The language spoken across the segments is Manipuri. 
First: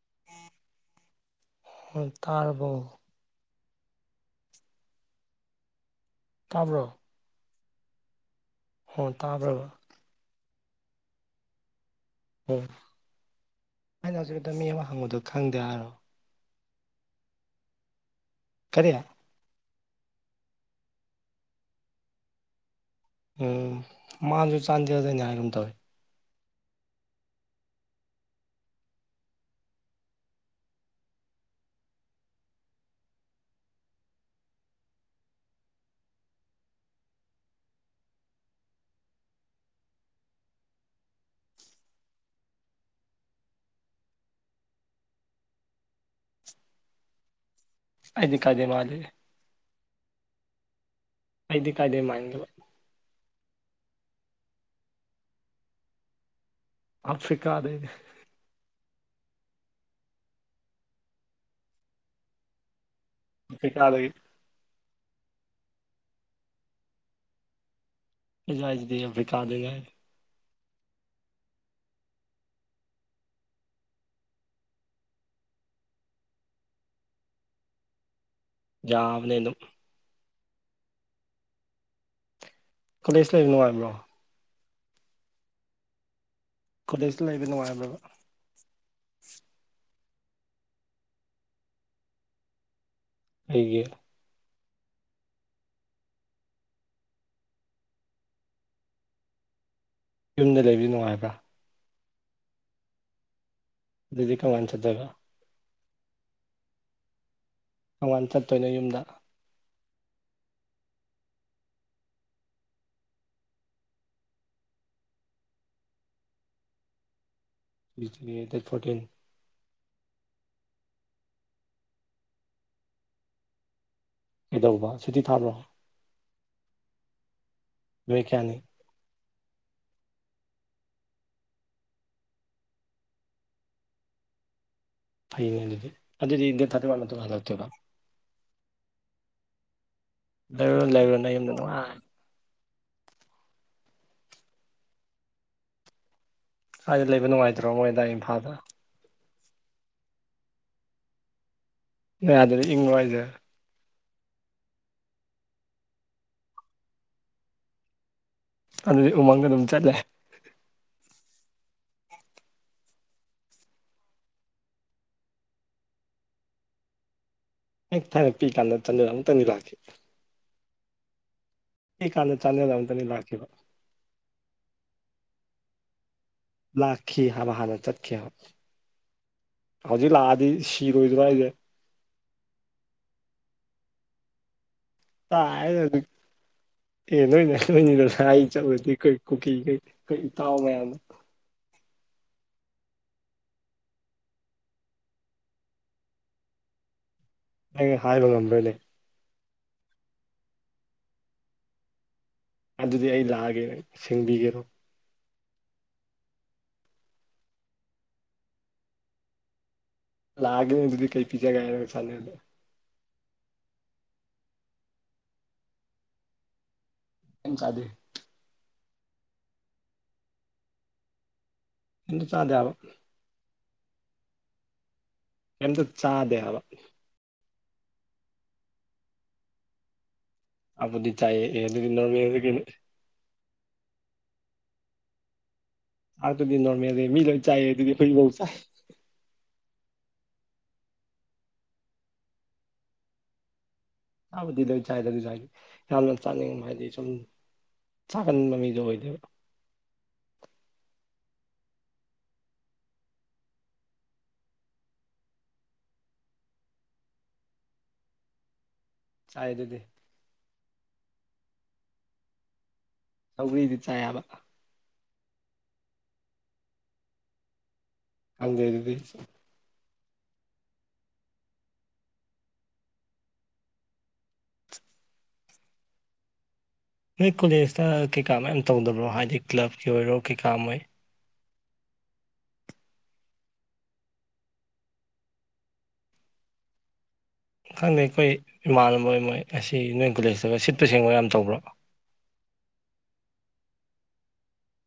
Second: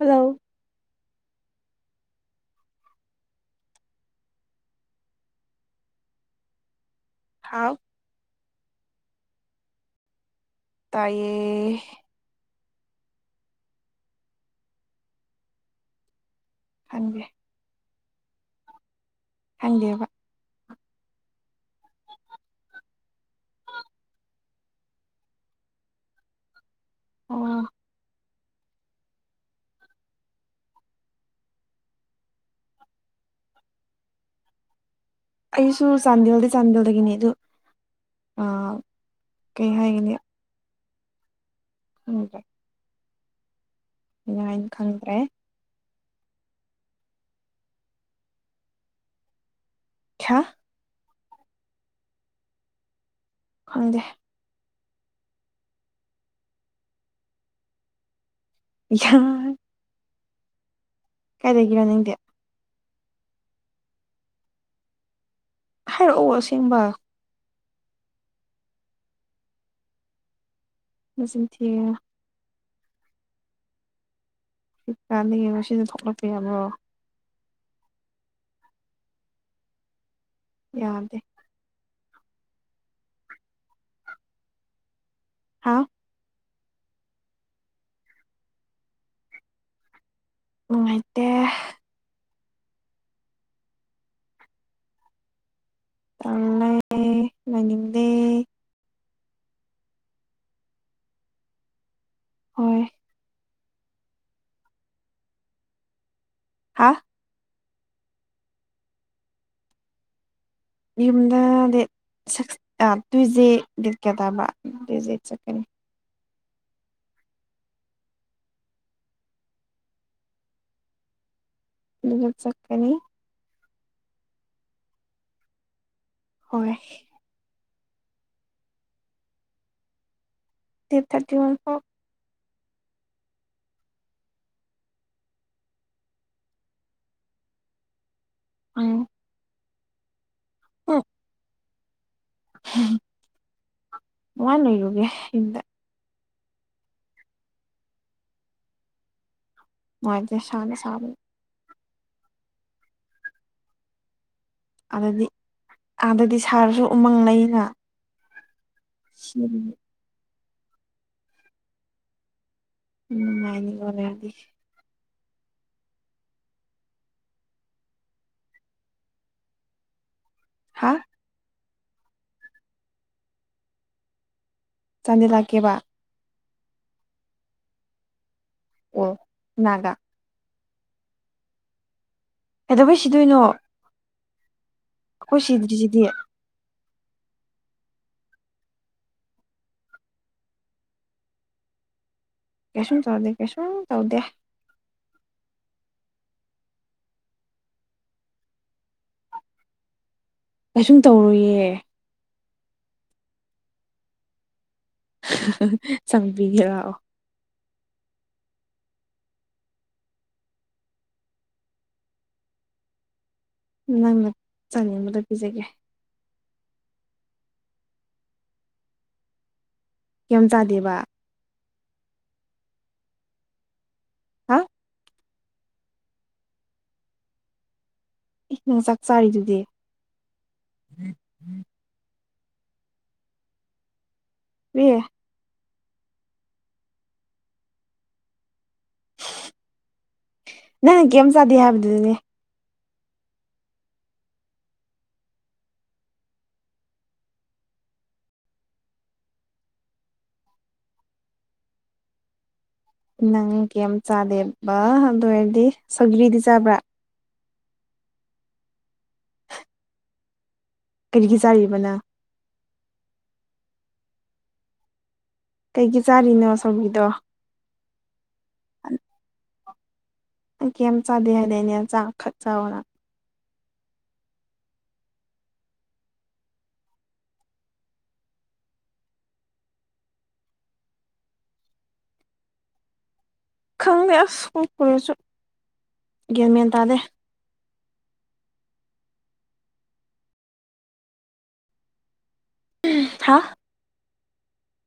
ꯍꯜꯂꯣ ꯑꯣ ꯇꯔꯕꯣ ꯇꯥꯕ꯭ꯔꯣ ꯊꯥꯎ ꯍꯣꯟ ꯇꯥꯕ꯭ꯔꯕ ꯇꯥꯏꯌꯦ ꯑꯣ ꯑꯩꯅ ꯍꯧꯖꯤꯗ ꯃꯤ ꯑꯃ ꯍꯪꯉꯨꯗꯣ ꯈꯪꯗꯦ ꯍꯥꯏꯔꯣ ꯈꯟꯗꯦ ꯀꯔꯤꯌꯥ ꯍꯪꯗꯦꯕ ꯎꯝ ꯃꯥꯁꯨ ꯆꯥꯟꯗꯔꯗꯣꯏꯅꯤ ꯍꯥꯏꯒꯨꯝ ꯇꯧꯋꯤ ꯑꯣ ꯑꯩꯁꯨ ꯆꯥꯟꯗꯦꯜꯗꯤ ꯆꯥꯟꯗꯦꯜꯗꯒꯤꯅꯤ ꯑꯗꯨ ꯀꯩ ꯍꯥꯏꯒꯅꯤ ꯎꯝ ꯍꯥꯏꯥꯏꯅ ꯈꯪꯗ꯭ꯔꯦ ꯑꯖꯤ ꯀꯗ ꯃꯥꯗꯗꯤ ꯈ ꯀꯥꯏꯗ ꯀꯥꯏꯗꯦ ꯃꯥꯏꯗꯕ ꯈꯪꯗꯦ ꯑꯐ꯭ꯔꯀꯥꯗꯦ ꯌꯥ ꯀꯥꯏꯗꯒꯤꯔꯅꯤꯡꯗꯦ ꯀꯥ ꯂꯩꯒ ꯍꯥꯏꯔꯛꯑꯣ ꯑꯁꯦꯡꯕ ꯂꯩꯖꯥꯏꯖꯗꯤ ꯀꯥꯗꯒ ꯃꯁꯤꯡ ꯊꯤ ꯁꯤ ꯆꯥꯅꯤꯡꯉꯦ ꯁꯤꯅ ꯊꯣꯛꯂꯛꯄ ꯌꯥꯃꯔꯣ ꯌꯥꯕꯅꯝ ꯌꯥꯗꯦ ꯀꯣꯂꯦꯖ ꯂꯩꯕ ꯅꯨꯡꯉꯥꯏꯕ꯭ꯔꯣ ꯍꯥꯥ ꯀꯣꯂꯦꯖꯇ ꯂꯩꯕ ꯅꯨꯡꯉꯥꯏꯕ꯭ꯔꯕ ꯅꯨꯡꯉꯥꯏꯇꯦ ꯑꯩꯒꯤ ꯇꯂꯦ ꯃꯅꯤꯡꯗꯦ ꯌꯨꯝꯗ ꯂꯩꯕ ꯅꯨꯡꯉꯥꯏꯕ ꯍꯣꯏ ꯑꯗꯨꯗꯤ ꯀ ꯃ ꯆꯗꯕ ꯍꯥ ꯃꯣꯡꯕꯥꯥꯟ ꯆꯠꯇꯣꯏꯅ ꯌꯨꯝꯗ ꯌꯨꯝꯗ ꯗꯦꯠ ꯁꯤꯛꯁ ꯇꯨꯏ ꯗꯦ ꯗꯦꯠ ꯀꯌꯥ ꯇꯥꯕ ꯇ꯭ꯋ ꯗꯦ ꯆꯠꯀꯅꯤ ꯕꯤ ꯗꯦꯠ ꯐꯣꯔꯇꯤꯟ ꯑꯗꯨ ꯆꯀꯅꯤ ꯀꯩꯗꯧꯕ ꯁꯨꯇꯤ ꯊꯥꯕ꯭ꯔꯣ ꯍꯣꯏ ꯃꯕꯒ꯭ꯅꯤ ꯗꯦꯠ ꯊꯥꯔꯇꯤ ꯋꯥꯟ ꯐꯥꯎ ꯐꯅꯦ ꯑꯗꯨꯗꯤ ꯑꯗꯨꯗꯤ ꯏ ꯊ ꯊꯔꯣ ꯑ ꯂꯥꯏꯕꯔꯣ ꯂꯥꯏꯕꯔꯣ ꯌꯨꯝꯗꯅꯨꯡꯉꯥꯏ ꯋꯥ ꯅꯏꯔꯨꯒꯦ ꯏꯗ ꯁ꯭ꯋꯥꯏꯗ ꯂꯩꯕ ꯅꯨꯡꯉꯥꯏꯇ꯭ꯔꯣ ꯃꯣꯏꯗ ꯏꯝꯐꯥꯜꯗ ꯃꯦ ꯁꯂ ꯁ ꯌꯥꯗꯗꯤ ꯏꯪ ꯅꯨꯡꯉꯥꯏꯁꯦ ꯑꯗꯗꯤ ꯑꯥꯗꯗꯤ ꯁꯥꯔꯁꯨ ꯎꯃꯪ ꯂꯩꯩꯅ ꯑꯗꯨꯗꯤ ꯎꯃꯪꯗ ꯑꯗꯨꯝ ꯆꯠꯂꯦ ꯎꯝ ꯉꯥꯏꯅꯤꯀꯔꯗꯤ ꯍ ꯊꯥꯏꯅ ꯄꯤ ꯀꯥꯟꯗ ꯆꯟꯖꯔ ꯑꯃꯝꯇꯟꯕꯤ ꯂꯛꯀꯦ ꯍꯥ ꯀ ꯀꯥꯟꯗ ꯆꯥꯟꯅꯅꯕ ꯑꯝꯇꯅꯤ ꯂꯥꯛꯈꯤꯕ ꯆꯥꯟꯁꯤꯜꯂꯛꯀꯦꯕ ꯂꯥꯛꯈꯤ ꯍꯥꯏꯕ ꯍꯥꯟꯅ ꯆꯠꯈꯤ ꯑꯣ ꯀꯅꯥꯒ ꯍꯧꯖꯤꯛ ꯂꯥꯛꯑꯗꯤ ꯁꯤꯔꯣꯏꯗ꯭ꯔꯣ ꯑꯩꯁꯦ ꯀꯩꯗꯧꯕꯩ ꯁꯤꯗꯣꯏꯅꯣ ꯇ ꯑꯩꯈꯣꯏ ꯍꯥꯏ ꯑꯗꯨ ꯁꯤꯗ꯭ꯔꯤꯁꯤꯗꯤ ꯑꯗꯨ ꯑꯦ ꯅꯣꯏꯅꯦ ꯅꯣꯏꯅꯤꯗ ꯁ ꯑꯩ ꯆꯠꯂꯗꯤ ꯑꯩꯈꯣꯏ ꯀꯨꯀꯤꯈꯩ ꯑꯩꯈꯣꯏ ꯏꯇꯥꯎ ꯃꯌꯥꯝꯅ ꯀꯩꯁꯁꯨ ꯆꯧꯗꯤꯦ ꯀꯦꯁꯨꯨꯝ ꯇꯧꯗꯦ ꯅ ꯍꯥꯏꯕ ꯉꯝꯕꯣꯏ ꯂꯩ ꯀꯩꯁꯨꯝ ꯇꯧꯔꯨꯌꯦ ꯑꯗꯨꯗꯤ ꯑꯩ ꯂꯥꯛꯑꯒꯦ ꯁꯦꯡꯕꯤꯒꯦꯔꯣ ꯆꯪꯕꯤꯈꯦꯔꯥꯛꯑꯣ ꯂꯥꯛꯑꯦ ꯑꯗꯨꯗꯤ ꯀꯩ ꯄꯤꯖꯥꯒꯅ ꯆꯥꯟꯣ ꯅꯪꯅ ꯆꯥꯅꯤꯡꯕꯗ ꯄꯤꯖꯒꯦ ꯌꯥꯝ ꯆꯗꯦ ꯀ ꯆꯥꯗꯦꯕ ꯍ ꯆꯥꯗ ꯌꯥꯕ ꯍꯥ ꯀꯇ ꯆꯥꯗꯦ ꯍꯥꯏꯕ ꯏ ꯅꯪ ꯆꯥꯛ ꯆꯥꯔꯤꯗꯨꯗꯤ ꯑꯗꯤ ꯆꯥꯏꯌꯦ ꯍꯦꯅꯤꯅꯃꯤ ꯀ ꯌꯦ ꯑꯔ ꯑꯗꯨꯗꯤ ꯅꯣꯔꯔꯃꯦꯜꯦ ꯃꯤ ꯂꯩ ꯆꯥꯏꯌꯦ ꯑꯗꯨꯗꯤ ꯐꯣꯏꯕꯧ ꯆ ꯅꯪꯅ ꯀꯔꯤꯝ ꯆꯥꯗꯦ ꯍꯥꯏꯕꯗꯨꯅꯦ ꯆꯥꯕꯗꯤ ꯂꯣꯏꯖꯥꯏ ꯂꯥꯏꯦ ꯌꯥꯝꯅ ꯆꯥꯅꯤꯡ ꯍꯥꯏꯗꯤ ꯁꯨꯝ ꯆꯥꯒꯟꯕ ꯃꯤꯗꯣ ꯑꯣꯏꯗꯣꯏꯕ ꯅꯪ ꯀ ꯌꯥꯝ ꯆꯥꯗꯦꯕ ꯑꯗꯨ ꯑꯣꯏꯔꯗꯤ ꯁꯒꯔꯤꯗꯤ ꯆꯥꯕ꯭ꯔꯥ ꯆꯥꯏ ꯑꯗꯨꯗꯤ ꯀꯔꯤꯒꯤ ꯆꯥꯔꯤꯕꯅꯣ ꯁꯧꯒꯔꯤꯗꯤ ꯆꯥꯕ ꯀꯩꯒꯤ ꯆꯥꯔꯤꯅꯣ ꯁꯥꯎꯕꯤꯗꯣ ꯍꯪꯖꯦ ꯑꯗꯨꯗꯤ ꯑꯩ ꯀꯩꯝ ꯆꯥꯗꯦ ꯍꯥꯏꯅꯩꯅꯦ ꯆꯥꯛ ꯈꯛ ꯆꯥꯅ ꯅꯣꯏ ꯀꯣꯂꯦꯖꯇ ꯀꯩꯀꯥ ꯃꯌꯥꯝ ꯇꯧꯗꯕ꯭ꯔꯣ ꯍꯥꯏꯗꯤ ꯀ꯭ꯂꯕꯀꯤ ꯑꯣꯏꯔꯣ ꯀꯩꯀꯥ ꯃꯣꯏ ꯈꯪꯗꯦ ꯑꯁ ꯄꯨꯔꯁꯨ ꯒ꯭ꯦꯝ ꯃꯦꯟ ꯇꯥꯗꯦ ꯈꯪꯗꯦ ꯑꯩꯈꯣꯏ ꯏꯃꯥꯟꯅꯕ ꯑꯣꯏ ꯃꯣꯏ ꯑꯁꯤ ꯅꯣꯏ ꯀꯣꯂꯦꯖꯇꯒ ꯁꯤꯠꯄꯨ ꯁꯦꯡꯕ ꯌꯥꯝ ꯇꯧꯕ꯭ꯔꯣ ꯊ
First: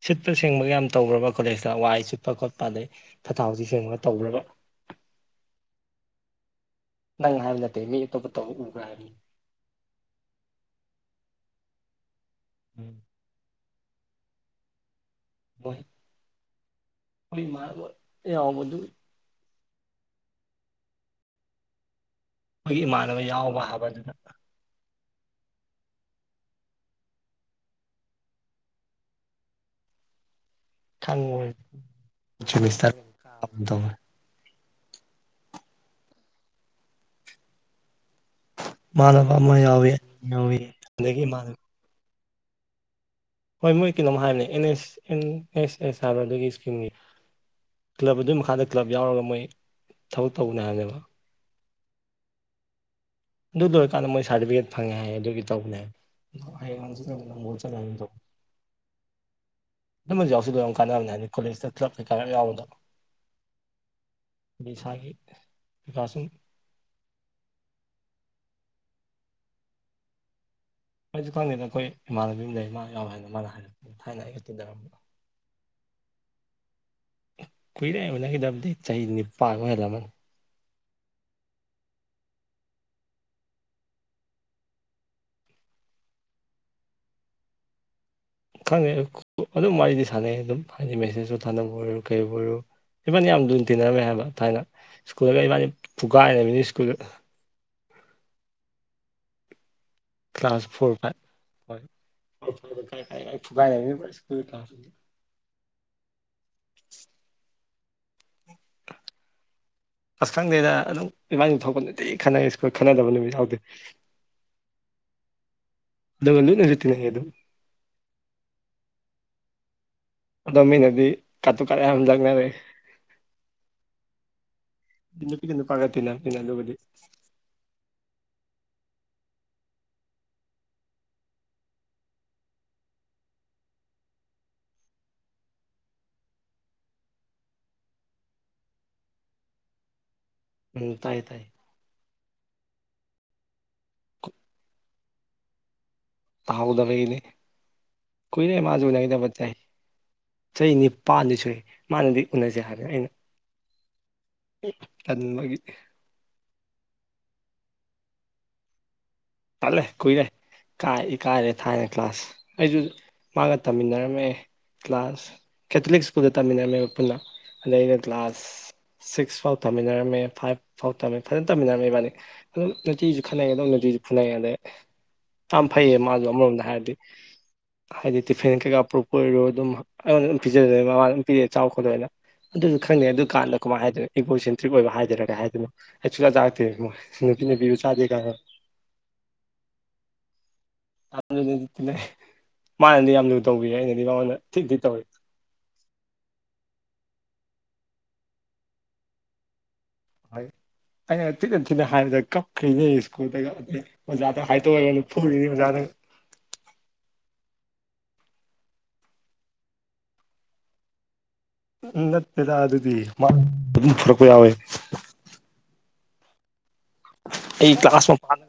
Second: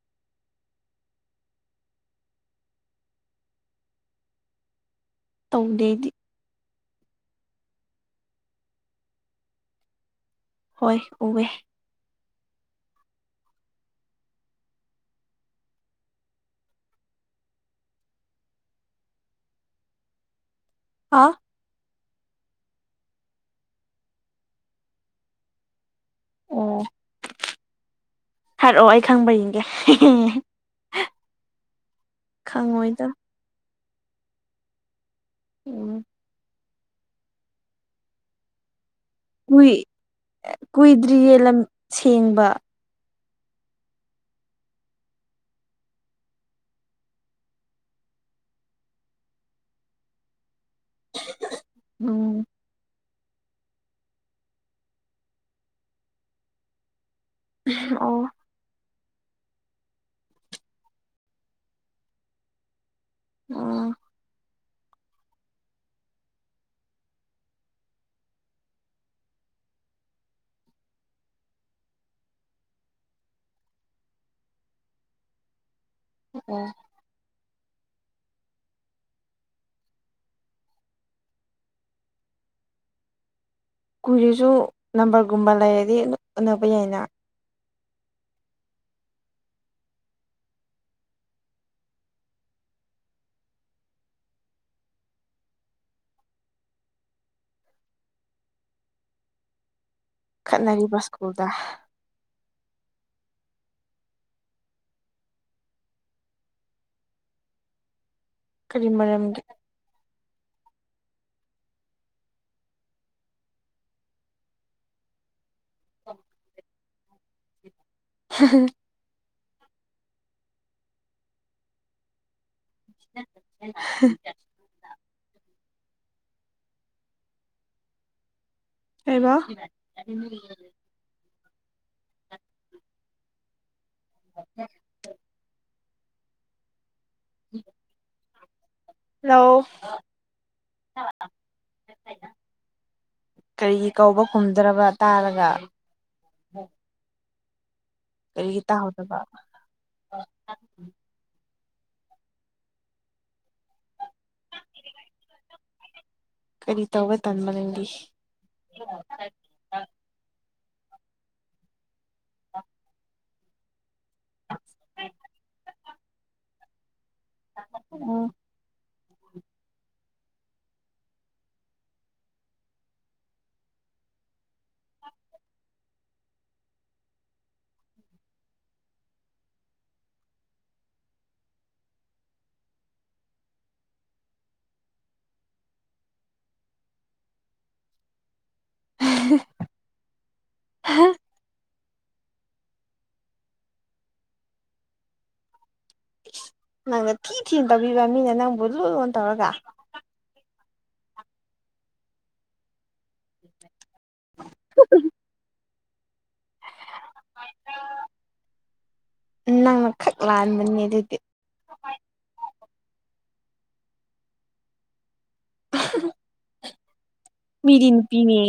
ꯁꯤꯠꯄ ꯁꯦꯡꯕꯒ ꯌꯥꯝ ꯇꯧ꯭ꯔꯕ ꯀꯣꯂꯦꯖꯇ ꯋꯥꯏ ꯁꯤꯠꯄ ꯈꯣꯠꯄ ꯑꯗꯩ ꯐꯊꯥꯎꯊꯤ ꯁꯦꯡꯕꯒ ꯇꯧ꯭ꯔꯕ ꯇꯧꯗꯦꯗꯤ ꯅꯪ ꯍꯥꯏꯕ ꯅꯠꯇꯦ ꯃꯤ ꯑꯇꯣꯞꯄ ꯇꯧ ꯎꯕ꯭ꯔ ꯍꯥꯏꯕꯅꯤ ꯍꯣꯏ ꯎꯋꯦ ꯎꯝ ꯃꯥ ꯑ ꯍꯥꯥ ꯑꯩꯈꯣꯏꯒꯤ ꯏꯃꯥꯟꯅꯕ ꯌꯥꯎꯕ ꯍꯥꯏꯕꯗꯨꯗ ꯑꯣ ꯍꯥꯏꯔꯛꯑꯣ ꯑꯩ ꯈꯪꯕꯒꯤꯒꯦ ꯎꯝ ꯊꯪ ꯆꯕꯤꯁ ꯈꯪꯉꯣꯏꯗ ꯇꯔꯗ ꯎꯝ ꯏꯃꯥꯟꯅꯕ ꯑꯃ ꯀꯨꯏ ꯌꯥꯎꯋꯤ ꯑꯅꯤ ꯌꯥꯎꯋꯤ ꯑꯗꯒꯤ ꯏꯃꯥꯟꯅꯕ ꯀꯨꯏꯗ꯭ꯔꯤꯌꯦꯂꯝ ꯁꯦꯡꯕ ꯍꯣꯏ ꯃꯣꯏ ꯀꯩꯅꯣꯝ ꯍꯥꯏꯕꯅꯦ ꯑꯦꯟ ꯑꯦꯁ ꯑꯦꯟ ꯑꯦꯁ ꯑꯦꯁ ꯍꯥꯏꯕ ꯑꯗꯨꯒꯤ ꯏꯁꯀꯤꯝꯒꯤ ꯀ꯭ꯂꯕ ꯑꯗꯨꯒꯤ ꯃꯈꯥꯗ ꯀ꯭ꯂꯕ ꯌꯥꯎꯔꯒ ꯃꯣꯏ ꯊꯕꯛ ꯇꯧꯕꯅꯦ ꯍꯥꯏꯕꯅꯦꯕ ꯎꯝ ꯑꯗꯨ ꯂꯣꯏꯔꯀꯥꯟꯗ ꯃꯣꯏ ꯁꯥꯔꯇꯤꯐꯤꯀꯦꯠ ꯐꯪꯉꯦ ꯍꯥꯏ ꯑꯗꯨꯒꯤ ꯇꯧꯕꯅꯦ ꯃꯆꯥ ꯂꯗ ꯑꯣ ꯑꯗꯨ ꯌꯥꯎꯁꯨꯗꯣ ꯌꯥꯝ ꯀꯥꯟꯅꯕꯅꯤ ꯍꯥꯏ ꯀꯣꯂꯦꯖꯇ ꯀ꯭ꯂꯂꯞ ꯀꯩꯀ ꯈ ꯌꯥꯝ ꯌꯥꯎꯕꯗꯣ ꯑꯣ ꯑꯗꯩ ꯏꯁꯥꯒꯤ ꯄꯩꯀꯥꯥꯁꯨꯝ ꯑꯩꯁꯨ ꯈꯪꯗꯦꯗ ꯑꯩꯈꯣꯏ ꯏꯃꯥꯟꯅꯕꯤ ꯑꯃ ꯂꯩ ꯃꯥ ꯌꯥꯎꯔꯦ ꯍꯥꯏꯅ ꯃꯥꯅ ꯍꯥꯏꯔꯛꯄꯅꯤ ꯊꯥꯏꯅ ꯑꯩꯒ ꯇꯤꯟꯅꯔꯝꯕ ꯑꯣ ꯀꯨꯏꯔꯦ ꯑꯣꯏꯅꯈꯤꯗꯕꯗꯤ ꯆꯍꯤ ꯅꯤꯄꯥꯟ ꯑꯣꯏꯔꯝꯃꯅꯤ ꯀꯨꯏꯔꯁꯨ ꯅꯝꯕꯔꯒꯨꯝꯕ ꯂꯩꯔꯗꯤ ꯎꯅꯕ ꯌꯥꯏꯅ ꯈꯪꯉꯦ ꯑꯗꯨꯝ ꯋꯥꯔꯤꯗꯤ ꯁꯥꯟꯅꯩ ꯑꯗꯨꯝ ꯍꯥꯏꯗꯤ ꯃꯦꯁꯦꯖꯇꯣ ꯁꯥꯟꯅꯕ ꯑꯣꯏꯔꯣ ꯀꯔꯤꯕꯨ ꯑꯣꯏꯔꯣ ꯏꯕꯥꯅꯤ ꯌꯥꯝ ꯂꯅ ꯇꯤꯟꯅꯔꯝꯃꯦ ꯍꯥꯏꯕ ꯊꯥꯏꯅ ꯁ꯭ꯀꯨꯜꯂꯒ ꯏꯕꯥꯅꯤ ꯄꯨꯀꯥꯏꯔꯃꯤꯅꯤ ꯁ꯭ꯀꯨꯜ ꯀ꯭ꯂꯥꯁ ꯐꯣꯔ ꯈꯠꯅꯔꯤꯕ ꯁ꯭ꯀꯨꯜꯗ ꯐꯥꯏꯚ ꯍꯣꯏ ꯐ ꯐꯥꯏꯒꯥꯏ ꯁꯀꯨ ꯀ꯭ꯂ ꯀꯔꯤ ꯃꯔꯝꯒꯤ ꯑꯁꯈꯪꯗꯩꯗ ꯑꯗꯨꯝ ꯏꯕꯥꯥꯡꯗꯨ ꯊꯣꯛꯄꯅꯗꯤ ꯈꯟꯅꯩ ꯁꯀꯣꯏ ꯈꯟꯅꯗꯕ ꯅꯨꯃꯤꯠ ꯌꯥꯎꯗꯦ ꯑ ꯅꯔꯤꯛꯇꯅꯦ ꯑ ꯑꯗꯨ [unintelligible] ꯑꯗꯣ ꯃꯤꯅꯗꯤ ꯀꯥꯠꯇꯨ ꯀꯥꯂꯦ ꯌꯥꯝ ꯂꯪꯅꯔꯦ [unintelligible] ꯅꯨꯄꯤꯒꯤ ꯅꯨꯄꯥꯥꯒꯠꯇꯦꯅꯅ ꯑꯗꯨꯒꯗꯤ ꯍꯥꯏꯕ [inaudible] ꯍꯂꯣ ꯎꯝ ꯇꯥꯏꯌꯦ ꯇꯥꯏꯌꯦ ꯀꯔꯤ ꯀꯧꯕ ꯈꯨꯝꯗ꯭ꯔꯕ ꯇꯥꯔꯒ ꯇꯍꯒꯗꯕꯩ ꯀꯗꯅꯦ ꯀꯨꯏꯔꯦ ꯀꯔꯤꯒꯤ ꯃꯥꯖꯣꯏꯅ ꯇꯥꯍꯧꯗꯕ ꯀꯗꯕ ꯆꯥꯏ ꯆꯍꯤ ꯅꯤꯄꯥꯟꯗꯤ ꯁꯨꯏ ꯃꯥꯅꯗꯤ ꯎꯅꯁꯦ ꯍꯥꯏꯕꯅ ꯑꯩꯅ ꯇꯟꯕꯒꯤ ꯀꯔꯤ ꯇꯧꯧꯕ ꯇꯟꯝꯕ ꯅꯪꯗꯤ ꯇꯠꯂꯦ ꯀꯨꯏꯔꯦ ꯀꯥꯏ ꯀꯥꯏꯔꯦ ꯊꯥꯏꯅ ꯀ꯭ꯂꯥꯁ ꯑꯩꯁꯨ ꯃꯥꯒ ꯇꯝꯃꯤꯟꯅꯔ ꯀ꯭ꯂꯥꯁ ꯀꯦꯊꯂꯤꯛ ꯁ꯭ꯀꯨꯜꯗ ꯇꯝꯃꯤꯟꯅꯃꯦ ꯄꯨꯟꯅ ꯑꯗꯩ ꯑꯩꯅ ꯎꯝ ꯀ꯭ꯂꯥꯁ ꯁꯤꯛꯁ ꯐꯥꯎ ꯇꯝꯃꯤꯟꯅꯔꯝꯃꯦ ꯐꯥꯏꯚ ꯐꯥꯎ ꯊꯝꯃꯦ ꯐꯖꯅ ꯇꯝꯃꯤꯟꯅꯔꯝꯃꯦ ꯏꯕꯥꯅꯤ ꯑꯗꯨꯝ ꯅꯆꯦꯁꯨ ꯈꯅꯩꯌꯦꯗꯝ ꯅꯠꯇꯦꯁꯨ ꯐꯨꯅꯩ ꯑꯗꯩ ꯌꯥꯝ ꯐꯩꯌꯦ ꯃꯥꯁꯨꯣ ꯑꯃꯔꯣꯝꯗ ꯍꯥꯏꯔꯗꯤ ꯍꯥꯏꯗꯤ ꯇꯤꯐꯤꯟ ꯀꯩꯀꯥ ꯄ꯭ꯔꯨꯞꯄ ꯑꯣꯏꯔꯣ ꯑꯗꯨꯝ ꯑꯩꯉꯣꯟꯗ ꯑꯗꯨꯝ ꯄꯤꯖꯗꯣꯏ ꯃꯃꯥꯗ ꯑꯗꯨꯝ ꯄꯤꯔꯦ ꯆꯥꯎꯔ ꯈꯣꯠꯇꯣꯏꯅ ꯑꯗꯨꯁꯨ ꯈꯪꯅꯦ ꯑꯗꯨꯀꯥꯟꯗ ꯀꯃꯥꯏꯅ ꯍꯥꯏꯗꯅ ꯏꯀꯣ ꯁꯦꯟꯇ꯭ꯔꯤꯛ ꯑꯣꯏꯕ ꯍꯥꯏꯗꯣꯏꯔꯒꯦ ꯍꯥꯏꯗꯅꯣ ꯍꯆꯂꯖꯥꯛꯦ ꯅꯄꯤꯅꯦ ꯕꯤꯌ ꯆꯗꯦ ꯀ ꯍꯥ ꯌꯥꯝꯤ ꯃꯥꯅꯗꯤ ꯌꯥꯝ ꯂꯨ ꯇꯧꯕꯤ ꯑꯩꯅꯗꯤ ꯃꯉꯣꯟꯗ ꯊꯤꯗꯤꯤ ꯇꯧꯏ ꯅꯪꯅ ꯊꯤ ꯊꯤꯅ ꯇꯧꯕꯤꯕ ꯃꯤꯅ ꯅꯪꯕꯨ ꯂꯨ ꯂꯣꯟ ꯇꯧꯔꯒ ꯍꯣꯏ ꯑꯩꯅ ꯊꯤꯅ ꯊꯤꯅ ꯍꯥꯏꯕꯗ ꯀꯞꯈ꯭ꯔꯤꯅꯦ ꯁ꯭ꯀꯨꯜꯗꯒ ꯑꯣꯖꯥꯗ ꯍꯥꯏꯗꯣꯛꯑꯔꯒ ꯐꯔꯤꯅꯤ ꯑꯣꯖꯥꯗ ꯅꯪꯅ ꯈꯛ ꯂꯥꯟꯕꯅꯦ ꯑꯗꯨꯗꯤ ꯎ ꯅꯠꯇꯦꯗ ꯑꯗꯨꯗꯤ ꯃꯥ ꯑꯗꯨꯝ ꯊꯣꯔꯛꯄ ꯌꯥꯎꯋꯦ ꯑꯩ ꯃꯤꯗꯤ ꯀ꯭ꯂꯥꯁ ꯃ ꯅꯨꯄꯤꯅꯦ ꯐꯥꯗ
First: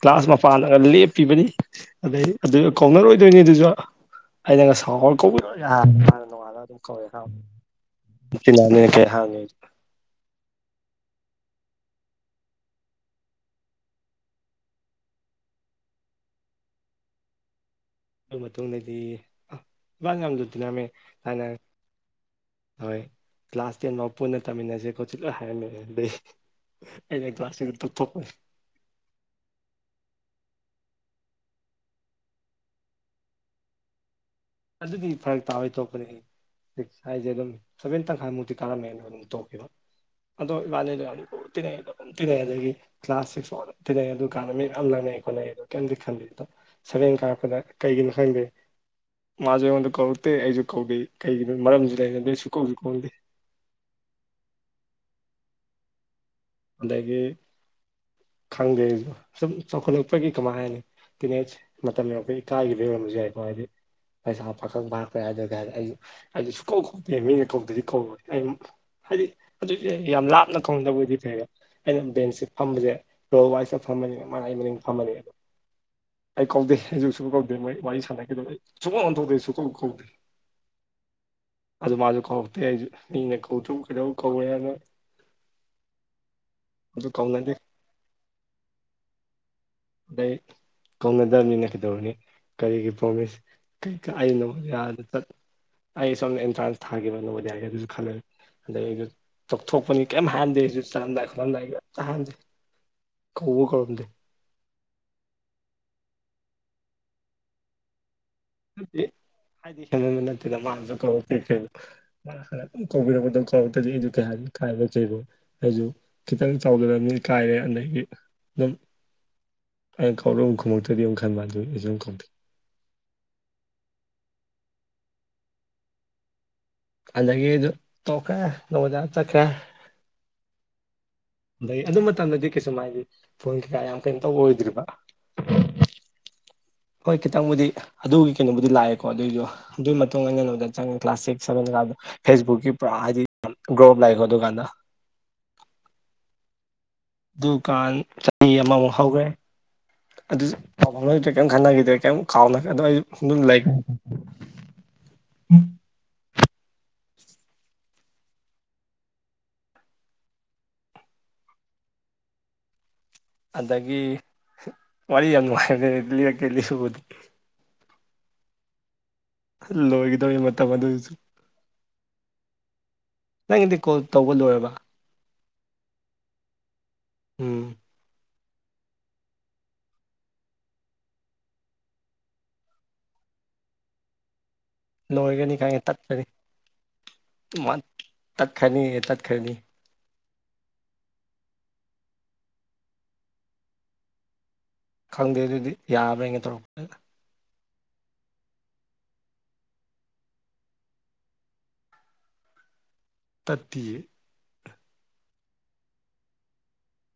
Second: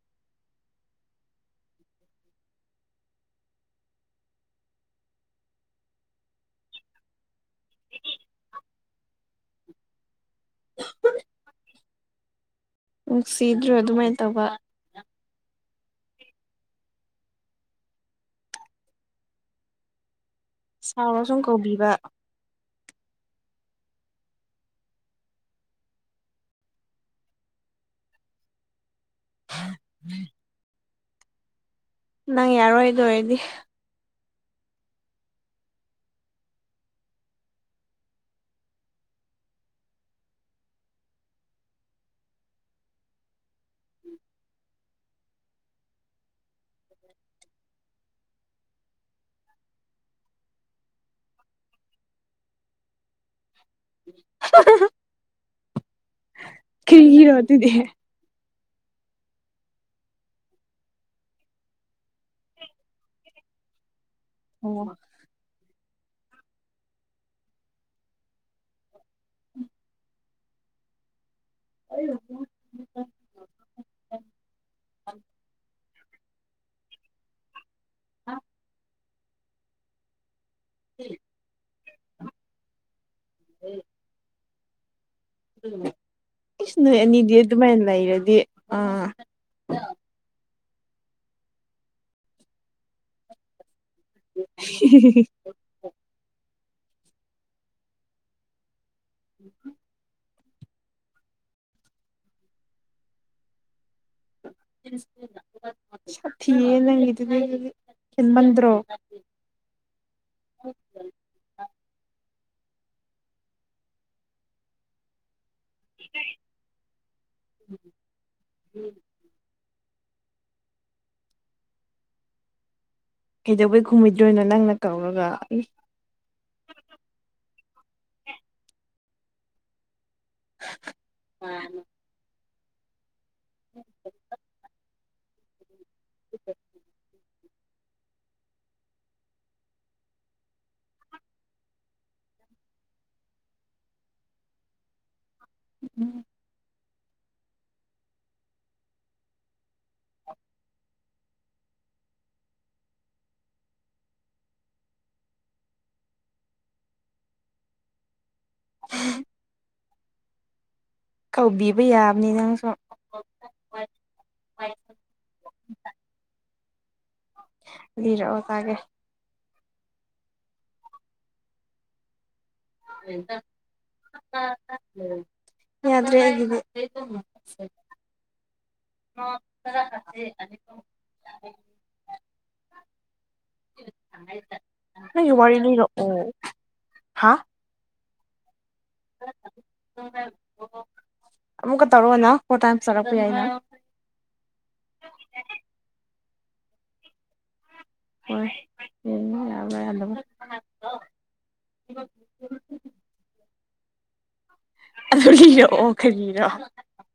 ꯒ꯭ꯂꯥꯁ ꯃꯄꯥꯟꯒ ꯂꯦꯞꯄꯤꯕꯅꯤ ꯑꯗꯩ ꯑꯗꯨ ꯀꯧꯅꯔꯣꯏꯗꯣꯏꯅꯤ ꯑꯗꯨꯁꯨ ꯑꯩꯅ ꯉꯁꯥꯎ ꯀꯧꯕꯅꯅꯨꯡꯉꯥꯂ ꯑꯗꯨꯝ ꯀꯧꯋꯦ ꯐꯤꯂꯅꯦꯅ ꯀꯍꯥꯡꯉꯦ [unintelligible] ꯅꯨꯡꯁꯤꯗ꯭ꯔꯣ ꯑꯗꯨꯃꯥꯏꯅ ꯇꯧꯕ ꯑꯗꯨ ꯃꯇꯨꯡꯗꯗꯤ [unintelligible] ꯌꯥꯝ ꯂꯨ ꯇꯤꯟꯅꯔꯝꯃꯦ ꯁꯥꯎꯔ ꯁꯨꯝ ꯍꯥꯟꯅ ꯀꯧꯕꯤꯕ ꯍꯣꯏ ꯀ꯭ꯂꯥꯁ ꯇꯦꯟꯕꯥꯎ ꯄꯨꯟꯅ ꯇꯝꯃꯤꯟꯅꯖꯦ ꯈꯣꯠꯁꯦ ꯂꯣꯏ ꯍꯥꯏꯔꯝꯃꯤꯅꯤ ꯑꯗꯩ ꯑꯩꯅ ꯀ꯭ꯂꯥꯥꯁ ꯇꯦꯟꯗ ꯇꯣꯛꯊꯣꯛꯄ [unintelligible] ꯅꯪ ꯌꯥꯔꯣꯏꯗ ꯑꯗꯨ ꯑꯣꯏꯔꯗꯤ ꯑꯗꯨꯗꯤ ꯐꯔꯛ ꯇꯥꯕꯩ ꯇꯣꯛꯄꯅꯦꯍꯦ ꯁꯤꯛꯁ ꯍꯥꯏꯁꯦ ꯑꯗꯨꯝ ꯁꯚꯦꯟ ꯇꯪꯈꯥꯏꯃꯨꯛꯇꯤ ꯀꯥꯔꯝꯃꯦ ꯑꯗꯨꯝ ꯇꯣꯛꯈꯤꯕ ꯑꯗꯣ ꯏꯕꯥꯅꯤꯗꯣ ꯌꯥꯝ ꯂꯨ ꯇꯤꯟꯅꯩ ꯑꯗꯨꯝ ꯇꯤꯟꯅꯩ ꯑꯗꯒꯤ ꯀ꯭ꯂꯥꯁ ꯁꯤꯛꯁ ꯐꯥꯎ ꯑꯗꯨꯝ ꯇꯤꯟꯅꯩ ꯑꯗꯨ ꯀꯥꯟꯗ ꯃꯤ ꯃꯌꯥꯝ ꯂꯪꯅꯩ ꯈꯣꯠꯅꯩ ꯑꯗꯣ ꯀꯩꯝꯗꯤ ꯈꯟꯗꯦ ꯁꯕꯦꯟ ꯀꯥꯔꯛꯄꯗ ꯀꯩꯒꯤꯅꯣ ꯈꯪꯗꯦ ꯃꯥꯖꯨ ꯑꯩꯉꯣꯟꯗ ꯀꯧꯔꯛꯇꯦ ꯑꯩꯖꯨ ꯀꯧꯗꯦ ꯀꯩꯒꯤꯅꯣ ꯃꯔꯝꯖꯨ ꯂꯩꯅꯗꯦ ꯁꯨꯛ ꯀꯧꯖꯨ ꯀꯧꯅꯗꯦ [unintelligible] ꯑꯗꯒꯤ ꯀꯔꯤꯒꯤꯔꯣ ꯑꯗꯨꯗꯤ ꯈꯪꯗꯦ ꯑꯩꯖꯨ ꯁꯨꯝ ꯆꯥꯎꯈꯠꯂꯛꯄꯒꯤ ꯀꯃꯥꯏ ꯍꯥꯏꯅꯤ ꯇꯤꯟ ꯑꯦꯁ ꯃꯇꯝ ꯌꯧꯔꯛꯄꯒꯤ ꯏꯀꯥꯏꯒꯤꯕ ꯑꯣꯏꯝꯕꯁꯨ ꯌꯥꯏꯀꯣ ꯍꯥꯏꯗꯤ ꯂꯩꯁꯥ ꯄꯥꯈꯪ ꯐꯥ [unintelligible] ꯑꯩꯁꯨ ꯁꯨꯛꯀꯧ ꯀꯧꯗꯦ ꯃꯤꯅ ꯀꯧꯗꯗꯤ ꯀꯧꯔꯣꯏꯅ ꯑꯩ ꯍꯥꯏꯗꯤ ꯑꯗꯨꯗꯤ ꯌꯥꯝ ꯂꯥꯞꯅ ꯀꯧꯅꯗꯕ ꯑꯣꯏꯗꯤ ꯐꯩꯕ ꯑꯩꯅ ꯕꯦꯟꯁꯁꯦ ꯐꯝꯕꯁꯦ ꯔꯣꯜ ꯋꯥꯏꯖꯇ ꯐꯝꯕꯅꯤꯅ ꯃꯥ ꯑꯩ ꯃꯅꯤꯡ ꯐꯝꯃꯅꯤ ꯑꯗꯣ ꯑꯩ ꯀꯧꯗꯦ ꯑꯩꯁꯨ ꯁꯨꯝ ꯀꯧꯗꯦ ꯃꯣꯏ ꯋꯥꯔꯤ ꯁꯥꯟꯅꯈꯤꯗꯕ ꯑꯩ ꯁꯨꯛꯑꯣꯟ ꯑꯣꯟꯊꯇ꯭ꯔꯦ ꯁꯨꯛ ꯀꯧ ꯀꯧꯗꯦ [unintelligible] ꯑꯗꯨ ꯃꯥꯁꯨ ꯀꯧꯔꯛꯇꯦ ꯑꯩꯁꯨ ꯃꯤꯅ ꯀꯧꯔꯛꯇꯔ꯭ꯕꯨ ꯀꯩꯗꯧ ꯀꯧꯔꯦꯅꯣ ꯏꯁꯁꯅꯣꯏ ꯑꯗꯨ ꯑꯅꯤꯗꯤ ꯀꯧꯅꯗꯦ ꯑꯗꯨꯃꯥꯏꯅ ꯂꯩꯔꯗꯤ ꯑꯥ ꯑꯗꯩ ꯀꯧꯅꯗꯕꯅꯤꯅ ꯀꯩꯗꯧꯔꯨꯅꯤ ꯀꯔꯤꯒꯤ ꯄ꯭ꯔꯣꯃꯤꯁ ꯀꯩꯀ ꯑꯩꯅ ꯗꯨꯝ ꯌꯥꯗ ꯆꯠ ꯑꯩ ꯁꯣꯝꯗ ꯑꯦꯟꯇ꯭ꯔꯥꯟꯁ ꯊꯥꯒꯤꯕ ꯅꯕꯣꯗꯤꯌꯥꯒꯤ ꯑꯗꯨꯖꯨꯠ ꯈꯜꯂꯦ ꯑꯗꯩ ꯑꯩꯁꯨ ꯇꯧꯊꯣꯛꯄꯅꯤ ꯀꯩꯝ ꯍꯥꯏꯔꯝꯗꯦ ꯑꯩꯖꯨ ꯆꯔꯝꯗꯥꯏ ꯆꯂꯝꯗꯥꯏꯗ ꯇꯍꯥꯏꯔꯝꯗꯦ ꯀꯧꯕꯧ ꯀꯧꯔꯝꯗꯦ ꯁꯥꯊꯤꯌꯦ ꯅꯪꯒꯤꯗꯨꯗꯤ ꯍꯦꯟꯃꯟꯗ ꯍꯥꯏꯗꯤ ꯍꯦꯟꯃꯟꯕ ꯅꯠꯇꯦꯗ ꯃꯥꯅꯖꯨ ꯀꯧꯔꯛꯇꯦ ꯀꯩꯅꯣ ꯀꯧꯕꯤꯔꯛꯄꯗ ꯀꯧꯔꯛꯇꯗꯤ ꯑꯩ ꯀ ꯍꯥꯏ ꯏꯀꯥꯏꯕꯣꯏ ꯀꯩꯑꯣꯏ ꯑꯩꯖꯨ ꯈꯤꯇꯪ ꯆꯥꯎꯖꯔꯝꯅꯤꯅꯥ ꯏꯀꯥꯏꯔꯦ ꯑꯗꯩꯗꯤ ꯑꯗꯨꯝ ꯑꯩꯅ ꯀꯧꯔ ꯑꯃꯨꯛ ꯈꯨꯝꯃꯛꯇ꯭ꯔꯗꯤ ꯑꯃꯨꯛ ꯈꯟꯕ ꯑꯗꯨ ꯑꯩꯖꯨ ꯑꯗꯨꯝ ꯀꯧꯗꯦ ꯀꯩꯗꯧꯕꯩ ꯈꯨꯝꯃꯣꯏꯗ꯭ꯔꯣꯏꯅꯣ ꯅꯪꯅ ꯀꯧꯔꯒ ꯑꯗꯒꯤ ꯑꯩꯖꯨ ꯇꯣꯛꯈꯔꯦ ꯅꯕꯣꯗꯥꯌꯥ ꯆꯠꯈꯔꯦ ꯑꯩ ꯑꯗꯨ ꯃꯇꯝꯗꯗꯤ ꯀꯩꯁꯨꯝ ꯍꯥꯏꯗꯤ ꯐꯣꯟ ꯀꯩꯀꯥ ꯌꯥꯝ ꯀꯩꯅꯣ ꯇꯧꯕ ꯑꯣꯏꯗ꯭ꯔꯤꯕ [unintelligible] ꯍꯣꯏ ꯈꯤꯇꯪꯕꯨꯗꯤ ꯑꯗꯨꯒꯤ ꯀꯩꯅꯣꯕꯨꯗꯤ ꯂꯥꯛꯑꯦꯀꯣ ꯑꯗꯨꯏꯖꯨ ꯑꯗꯨꯏ ꯃꯇꯨꯡ ꯑꯩꯅ ꯅꯥꯕꯣꯗꯥꯌꯥ ꯆꯪꯉ ꯀ꯭ꯂꯥꯁ ꯁꯤꯛꯁ ꯁꯚꯦꯟ ꯀꯥꯕꯗꯣ ꯐꯦꯁꯕꯨꯛꯀꯤ ꯄꯨꯔꯥ ꯍꯥꯏꯗꯤ ꯒ꯭ꯔꯣꯑꯞ ꯂꯥꯛꯏꯀꯣ ꯑꯗꯨꯀꯥꯟꯗ ꯎꯝ ꯗꯨꯀꯥꯟ ꯆꯍꯤ ꯑꯃꯃꯨꯛ ꯍꯧꯈ꯭ꯔꯦ ꯑꯗꯨꯁꯨ ꯄꯥꯎ ꯐꯥꯎꯅꯈꯤꯗ꯭ꯔꯦ ꯀꯔꯤꯝ ꯈꯟꯅꯈꯤꯗ꯭ꯔꯦ ꯀꯔꯤꯝ ꯀꯥꯎꯅ ꯑꯗꯣ ꯑꯗꯨꯝ ꯂꯩ [unintelligible] ꯀꯧꯕꯤꯕ ꯌꯥꯕꯅꯤ ꯅꯪꯁꯨ ꯑꯗꯒꯤ ꯋꯥꯔꯤ ꯌꯥꯝ ꯅꯨꯡꯉꯥꯏꯕꯅꯦ ꯂꯤꯔꯛꯀꯦ ꯂꯤꯕꯨꯗꯤ ꯂꯤꯔꯛ ꯑꯣ ꯇꯥꯒꯦ ꯂꯣꯏꯒꯗꯧꯔꯦ ꯃꯇꯝ ꯑꯗꯨ ꯑꯣꯏꯖꯨ ꯎꯝ ꯅꯪꯒꯤꯗꯤ ꯀꯣꯜ ꯇꯧꯕ ꯂꯣꯏꯔꯕ ꯌꯥꯗꯔ꯭ꯦ ꯑꯩꯒꯤꯗꯤ ꯎꯝ [unintelligible] ꯂꯣꯏꯒꯅꯤ ꯈꯪꯉꯦ ꯇꯠꯀꯅꯤ [unintelligible] [unintelligible] ꯑꯃꯨꯛ ꯇꯧꯔꯛꯑꯣꯅ ꯄꯣꯇ ꯆꯔꯛꯄ ꯌꯥꯏꯅ ꯈꯪꯗꯦ ꯑꯗꯨꯗꯤ ꯌꯥꯕ꯭ꯔꯅ ꯇꯧꯔꯛꯄ ꯍꯣꯏ ꯌꯥ ꯌꯥꯗꯕ꯭ꯔꯥ ꯇꯠꯇꯦ ꯑꯗꯨ ꯂꯩꯔꯛꯑꯣ ꯈꯔꯤꯔꯣ